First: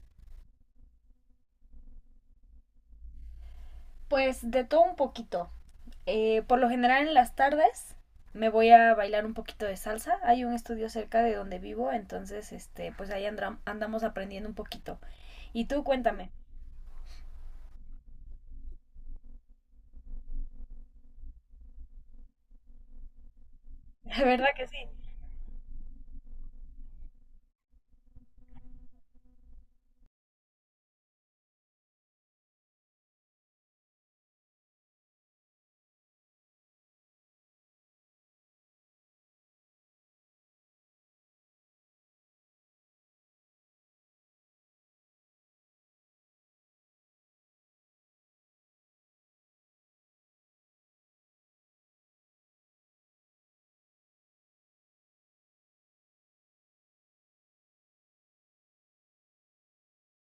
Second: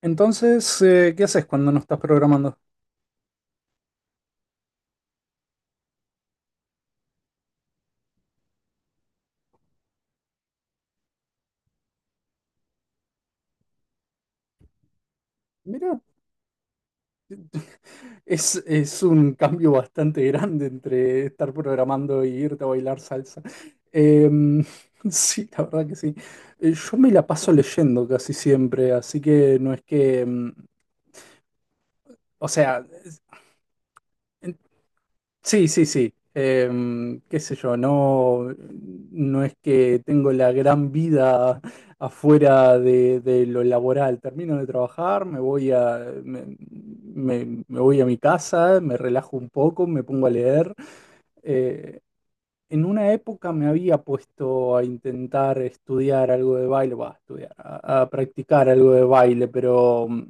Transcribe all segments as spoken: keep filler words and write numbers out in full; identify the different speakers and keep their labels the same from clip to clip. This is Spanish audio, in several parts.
Speaker 1: Entonces, eh, ¿qué haces cuando no estás programando?
Speaker 2: Pues de todo un poquito. Eh, por lo general en las tardes me voy a bailar un poquito de salsa. Hay un estudio cerca de donde vivo, entonces este, pues ahí andra- andamos aprendiendo un poquito. Y tú
Speaker 1: Mira,
Speaker 2: cuéntame,
Speaker 1: es, es un cambio bastante grande entre estar programando y irte a bailar salsa.
Speaker 2: de verdad
Speaker 1: Em,
Speaker 2: que sí.
Speaker 1: sí, la verdad que sí. Eh, Yo me la paso leyendo casi siempre, así que no es que, em, o sea, sí, sí, sí. Em, qué sé yo, no, no es que tengo la gran vida afuera de, de lo laboral. Termino de trabajar, me voy a, me, me- me voy a mi casa, me relajo un poco, me pongo a leer. Eh, en una época me había puesto a intentar estudiar algo de baile, va, a estudiar, a, a practicar algo de baile, pero mm,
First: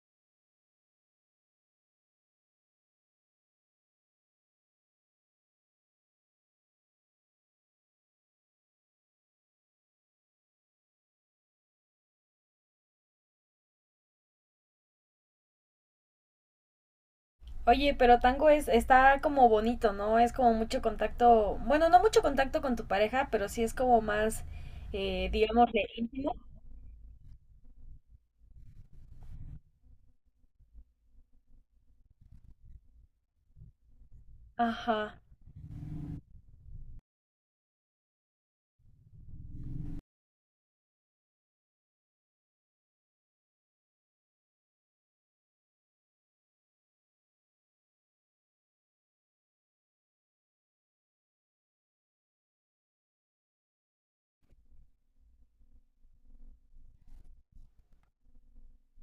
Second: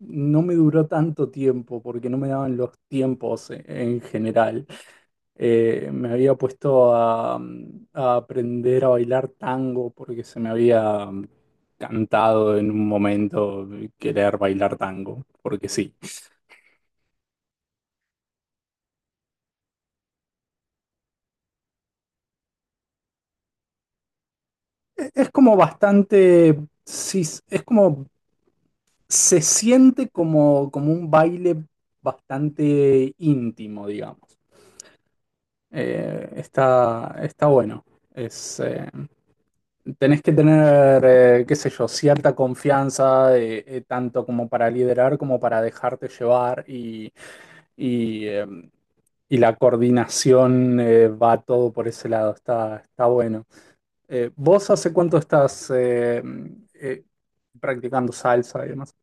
Speaker 1: no me duró tanto tiempo porque no me daban los tiempos en en general. Eh, me había puesto a, mm, a aprender a bailar tango porque se me había mm, cantado en un momento querer bailar tango, porque sí.
Speaker 2: Oye, pero tango es, está como bonito, ¿no? Es como mucho contacto, bueno, no mucho contacto con tu pareja, pero sí es como más,
Speaker 1: E-
Speaker 2: eh,
Speaker 1: Es como
Speaker 2: digamos, de íntimo.
Speaker 1: bastante, sí, es como, se siente como, como un baile bastante íntimo, digamos.
Speaker 2: Ajá.
Speaker 1: Eh, está, está bueno. Es, eh, tenés que tener, eh, qué sé yo, cierta confianza, eh, eh, tanto como para liderar como para dejarte llevar y, y, eh, y la coordinación eh, va todo por ese lado. Está, está bueno. Eh, ¿vos hace cuánto estás eh, eh, practicando salsa y demás?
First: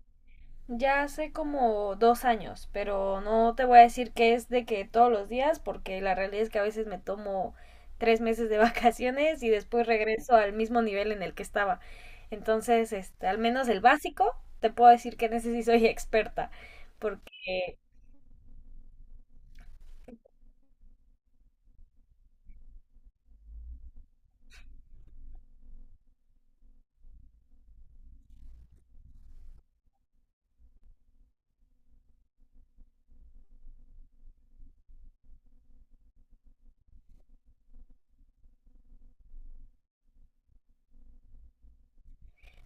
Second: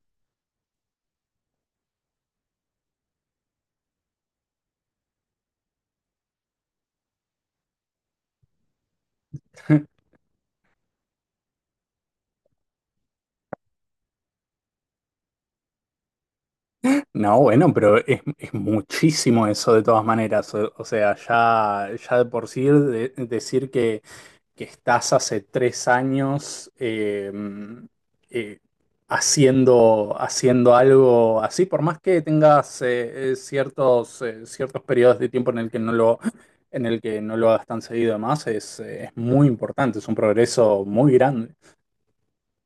Speaker 2: Ya hace como dos años, pero no te voy a decir que es de que todos los días, porque la realidad es que a veces me tomo tres meses de vacaciones y después regreso al mismo nivel en el que estaba. Entonces, este, al menos el básico, te puedo decir que en ese sí soy experta,
Speaker 1: No, bueno,
Speaker 2: porque
Speaker 1: pero es, es muchísimo eso de todas maneras. O, o sea, ya, ya de por sí de- decir que, que estás hace tres años eh, mm, eh, haciendo, haciendo algo así, por más que tengas eh, eh, ciertos, eh, ciertos periodos de tiempo en el que no lo, en el que no lo hagas tan seguido, además, es, eh, es muy importante, es un progreso muy grande.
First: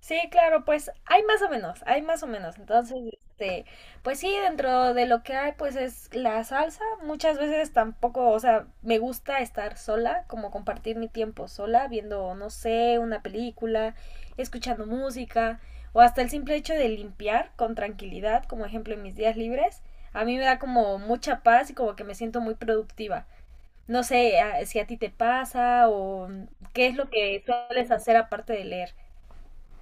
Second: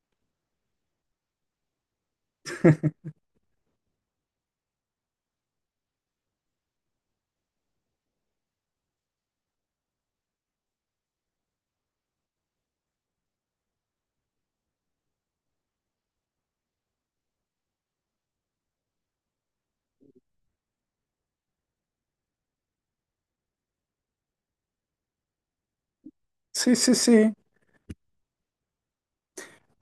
Speaker 2: sí, claro, pues hay más o menos, hay más o menos. Entonces, este, pues sí, dentro de lo que hay, pues es la salsa. Muchas veces tampoco, o sea, me gusta estar sola, como compartir mi tiempo sola, viendo, no sé, una película, escuchando música, o hasta el simple hecho de limpiar con tranquilidad, como ejemplo en mis días libres. A mí me da como mucha paz y como que me siento muy productiva. No sé a- si a ti te pasa o
Speaker 1: Sí,
Speaker 2: qué
Speaker 1: sí,
Speaker 2: es lo
Speaker 1: sí.
Speaker 2: que sueles hacer aparte de leer.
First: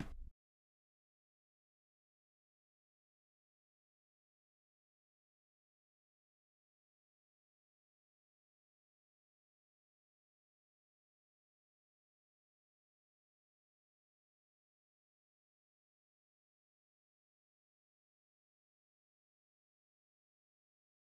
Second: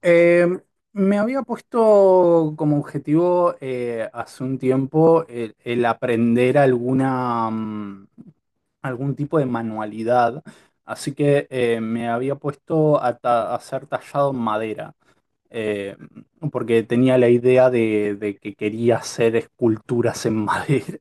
Speaker 1: Eh, Me había puesto como objetivo eh, hace un tiempo el, el aprender alguna, mm, algún tipo de manualidad, así que eh, me había puesto a, ta- a ser tallado en madera, eh, porque tenía la idea de, de que quería hacer esculturas en madera.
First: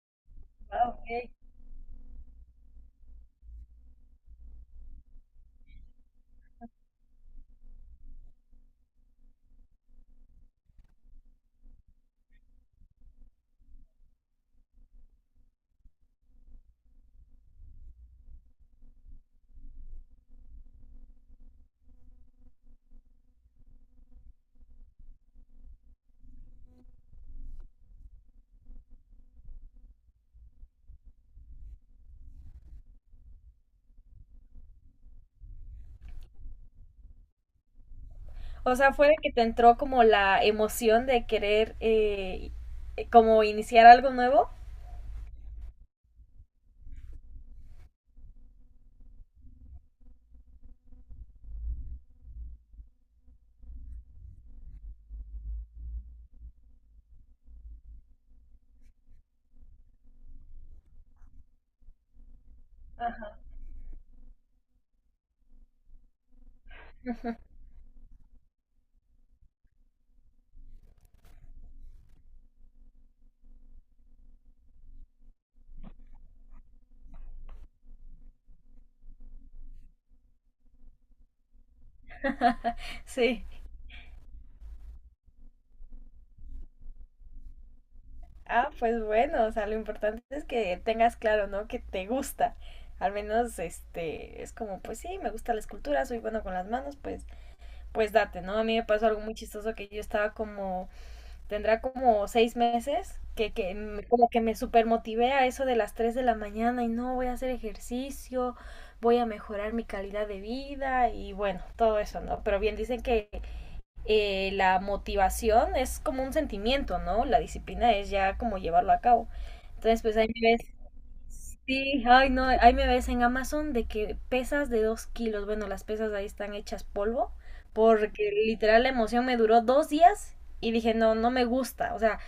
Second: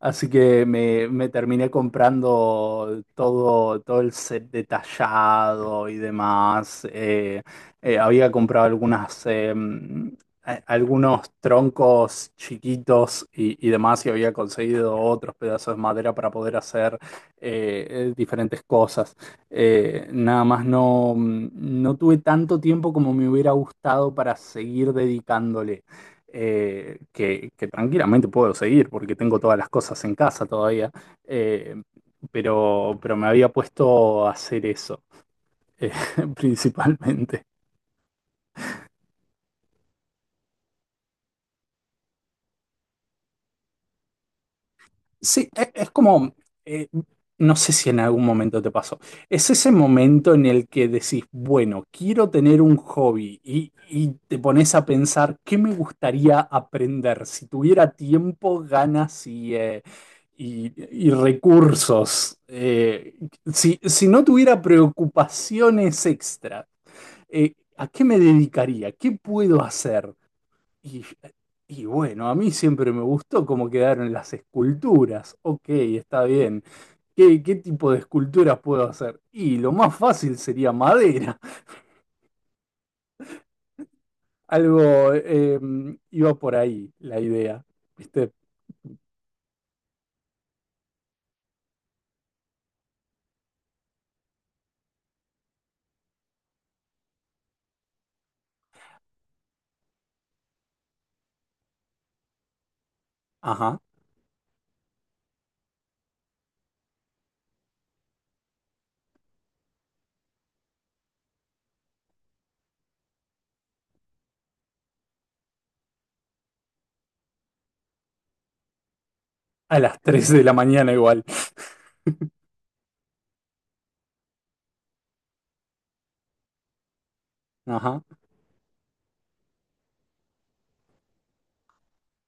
Speaker 1: Así que
Speaker 2: Ah,
Speaker 1: me, me
Speaker 2: ok.
Speaker 1: terminé comprando todo, todo el set detallado y demás. Eh, eh, había comprado algunas, eh, mm, a- algunos troncos chiquitos y, y demás y había conseguido otros pedazos de madera para poder hacer eh, eh, diferentes cosas. Eh, nada más no, mm, no tuve tanto tiempo como me hubiera gustado para seguir dedicándole eh, que, que tranquilamente puedo seguir porque tengo todas las cosas en casa todavía, eh, pero, pero me había puesto a hacer eso, eh, principalmente.
Speaker 2: O sea, fue de que te entró como la emoción de querer eh, eh, como iniciar algo nuevo.
Speaker 1: Sí, e- es como, eh, no sé si en algún momento te pasó, es ese momento en el que decís, bueno, quiero tener un hobby y, y te pones a pensar, ¿qué me gustaría aprender? Si tuviera tiempo, ganas y, eh, y- y recursos, eh, si, si no tuviera preocupaciones extra, eh, ¿a qué me dedicaría? ¿Qué puedo hacer? Y, y bueno, a mí siempre me gustó cómo quedaron las esculturas. Ok, está bien. ¿Qué, ¿qué tipo de esculturas puedo hacer? Y lo más fácil sería madera.
Speaker 2: Sí.
Speaker 1: Algo eh, iba por ahí la idea. ¿Viste?
Speaker 2: Ah, pues bueno, o sea, lo importante es que tengas claro, ¿no? Que te gusta. Al menos, este, es como, pues sí, me gusta la escultura, soy bueno con las manos, pues, pues date, ¿no? A mí me pasó algo muy chistoso que yo estaba como tendrá como seis meses que, que
Speaker 1: Ajá.
Speaker 2: me- como que me super a eso de las tres de la mañana y no voy a hacer ejercicio, voy a mejorar mi calidad de vida y bueno, todo eso, ¿no? Pero bien dicen que eh, la motivación es como un sentimiento, ¿no? La disciplina es ya como llevarlo a cabo.
Speaker 1: A las
Speaker 2: Entonces, pues ahí
Speaker 1: tres de
Speaker 2: me
Speaker 1: la
Speaker 2: ves
Speaker 1: mañana igual.
Speaker 2: sí, ay no, ahí me ves en Amazon de que pesas de dos kilos, bueno, las pesas ahí están hechas polvo,
Speaker 1: Ajá.
Speaker 2: porque literal la emoción me duró dos días y dije, no, no me gusta, o sea,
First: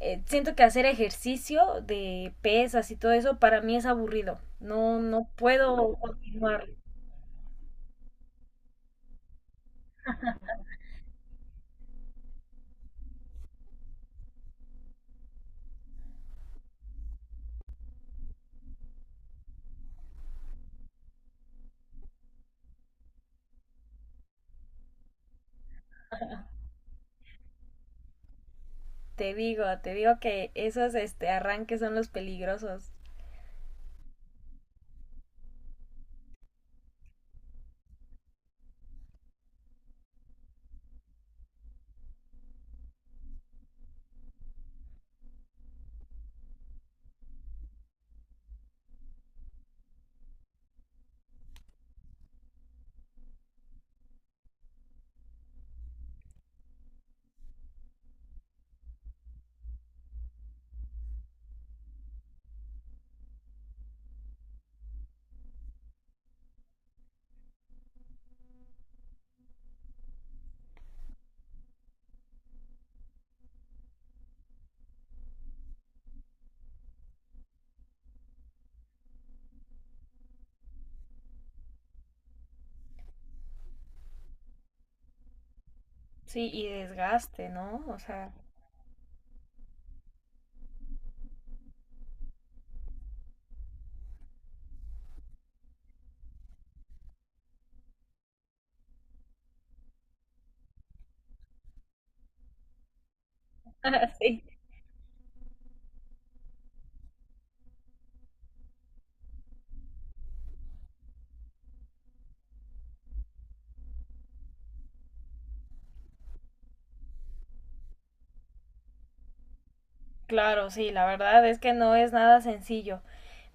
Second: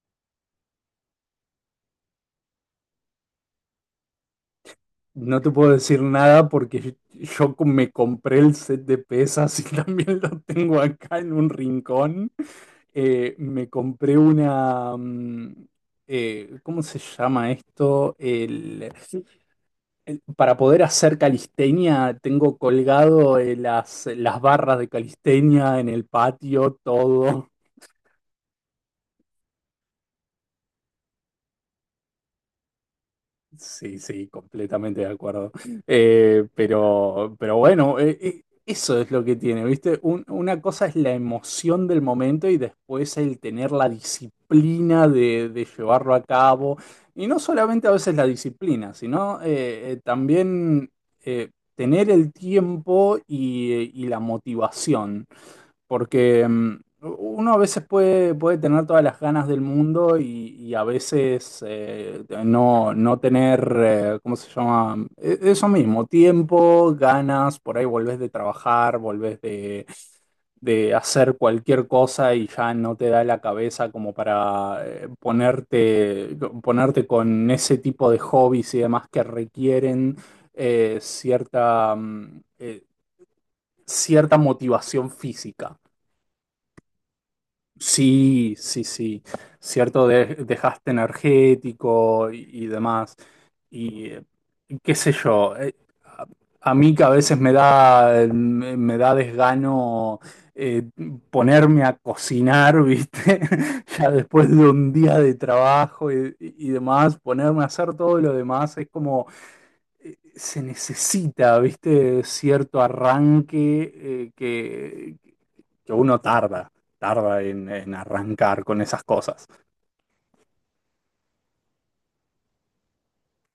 Speaker 2: eh, siento que hacer ejercicio de pesas y todo eso para mí es aburrido, no, no
Speaker 1: No te puedo
Speaker 2: puedo
Speaker 1: decir nada
Speaker 2: continuar,
Speaker 1: porque yo me compré el set de pesas y también lo tengo acá en un rincón. Eh, me compré una. Mm, eh, ¿cómo se llama esto? El, el- para poder hacer calistenia, tengo colgado eh, las, las barras de calistenia en el patio, todo.
Speaker 2: te digo, te digo que esos este, arranques son los peligrosos,
Speaker 1: Sí, sí, completamente de acuerdo. Eh, pero, pero bueno, eh, eh, eso es lo que tiene, ¿viste? Un- una cosa es la emoción del momento y después el tener la disciplina de, de llevarlo a cabo. Y no solamente a veces la disciplina, sino eh, eh, también eh, tener el tiempo y, eh, y la motivación. Porque mm, uno a veces puede, puede tener todas las ganas del mundo y, y a veces eh, no, no tener, eh, ¿cómo se llama? E- Eso mismo, tiempo, ganas, por ahí volvés de trabajar, volvés de, de hacer cualquier cosa y ya no te da la cabeza como para eh, ponerte, ponerte con ese tipo de hobbies y demás que requieren eh, cierta, mm, eh, cierta motivación física.
Speaker 2: sí, y desgaste, ¿no? O sea,
Speaker 1: Sí, sí, sí, cierto, de- dejaste energético y, y demás. Y eh, Qué sé yo, eh, a, a mí que a veces me da, me, me da desgano eh, ponerme a cocinar, ¿viste? Ya
Speaker 2: sí,
Speaker 1: después de un día de trabajo y, y demás, ponerme a hacer todo lo demás es como, eh, se necesita, ¿viste? Cierto arranque eh, que uno tarda, tarda en, en arrancar con esas cosas.
Speaker 2: claro, sí, la verdad es que no es nada sencillo.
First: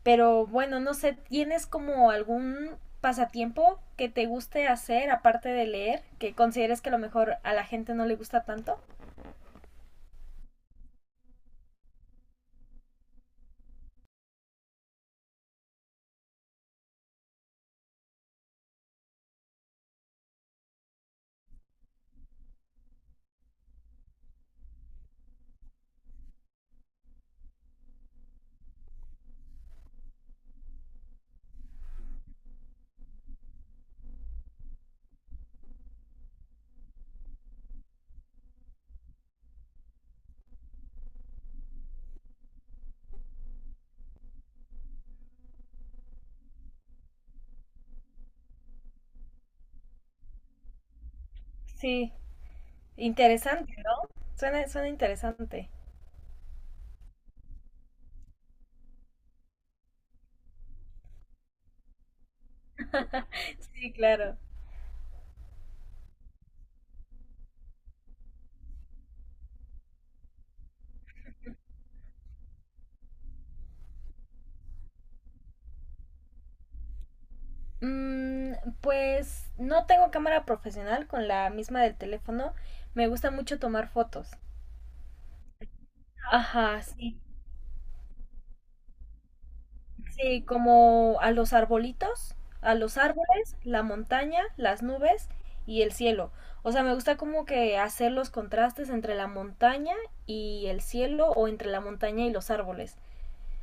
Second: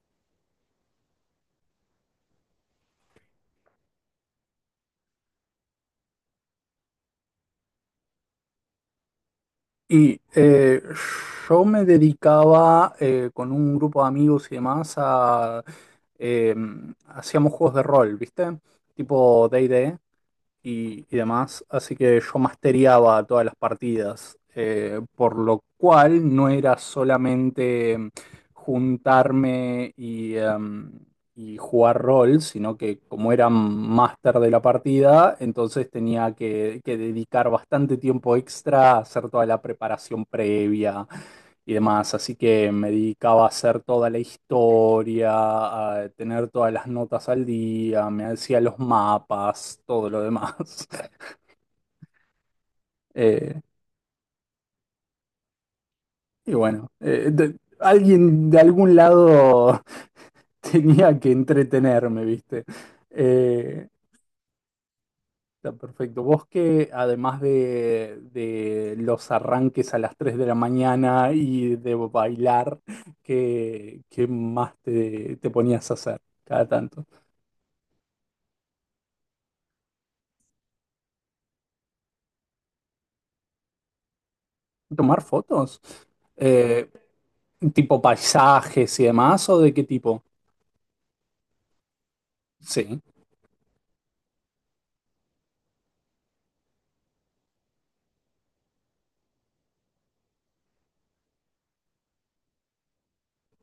Speaker 2: Pero bueno, no sé, ¿tienes como algún pasatiempo que te guste hacer aparte de leer, que consideres que a lo mejor a la gente no le gusta tanto?
Speaker 1: Y eh, yo me dedicaba eh, con un grupo de amigos y demás a... eh, hacíamos juegos de rol, ¿viste? Tipo D and D, y, y demás, así que yo masteriaba todas las partidas, eh, por lo cual no era solamente em, juntarme y, em, y jugar rol, sino que como era máster de la partida, entonces tenía que, que dedicar bastante tiempo extra a hacer toda la preparación previa y demás. Así que me dedicaba a hacer toda la historia, a tener todas las notas al día, me hacía los mapas, todo lo demás.
Speaker 2: Sí,
Speaker 1: Eh,
Speaker 2: interesante, ¿no? Suena, suena interesante.
Speaker 1: y bueno, eh, de- alguien de algún lado tenía que entretenerme, ¿viste? Eh,
Speaker 2: Sí, claro.
Speaker 1: Está perfecto. Vos que además de, de los arranques a las tres de la mañana y de bailar, ¿qué, ¿qué más te, te ponías a hacer cada tanto?
Speaker 2: Mm, pues no tengo cámara profesional con la misma del teléfono. Me gusta mucho tomar fotos.
Speaker 1: ¿Tomar fotos?
Speaker 2: Ajá,
Speaker 1: Eh,
Speaker 2: sí.
Speaker 1: ¿Tipo paisajes y demás o de qué tipo?
Speaker 2: Sí, como a los arbolitos, a los
Speaker 1: Sí.
Speaker 2: árboles, la montaña, las nubes y el cielo. O sea, me gusta como que hacer los contrastes entre la montaña y el cielo o entre la montaña y los árboles.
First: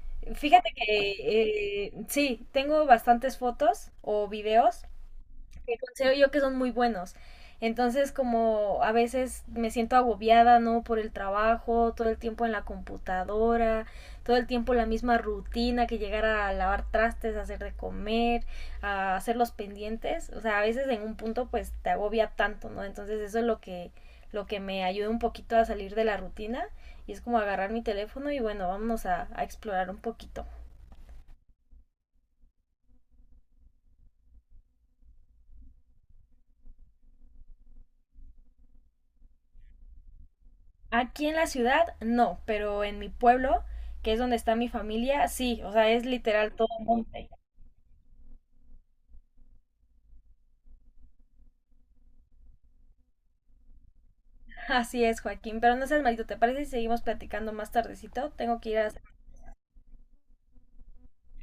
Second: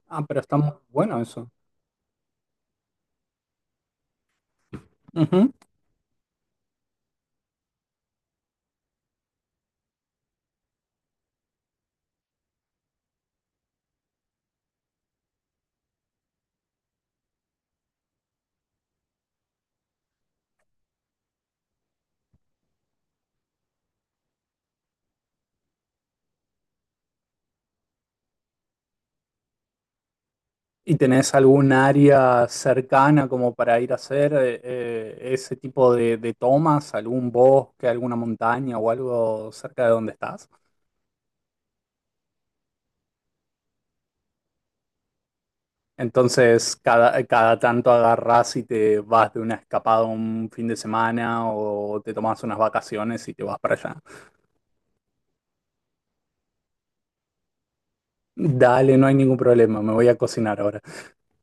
Speaker 1: Ah, pero está
Speaker 2: Fíjate
Speaker 1: muy bueno eso.
Speaker 2: que eh, sí, tengo bastantes fotos o videos
Speaker 1: Ujú.
Speaker 2: que considero yo que son muy buenos. Entonces, como a veces me siento agobiada, ¿no? Por el trabajo, todo el tiempo en la computadora, todo el tiempo la misma rutina que llegar a lavar trastes, a hacer de comer, a hacer los pendientes. O sea, a veces en un punto pues te agobia tanto, ¿no? Entonces eso es lo que, lo que me ayuda un poquito a salir de la rutina y es como agarrar mi teléfono y bueno, vámonos a, a explorar un poquito.
Speaker 1: ¿Y tenés algún área cercana como para ir a hacer eh, eh, ese tipo de, de tomas? ¿Algún bosque, alguna montaña o algo cerca de donde estás?
Speaker 2: Aquí en la ciudad no, pero en mi pueblo, que es donde está mi familia, sí, o sea, es literal todo
Speaker 1: Entonces, cada,
Speaker 2: monte.
Speaker 1: cada tanto agarrás y te vas de una escapada un fin de semana o te tomás unas vacaciones y te vas para allá.
Speaker 2: Así es, Joaquín, pero no seas malito, ¿te parece si seguimos platicando más tardecito? Tengo que ir a...
Speaker 1: Dale, no hay ningún problema, me voy a cocinar ahora.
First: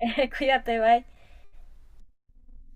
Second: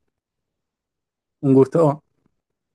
Speaker 2: Cuídate, bye.
Speaker 1: Un gusto.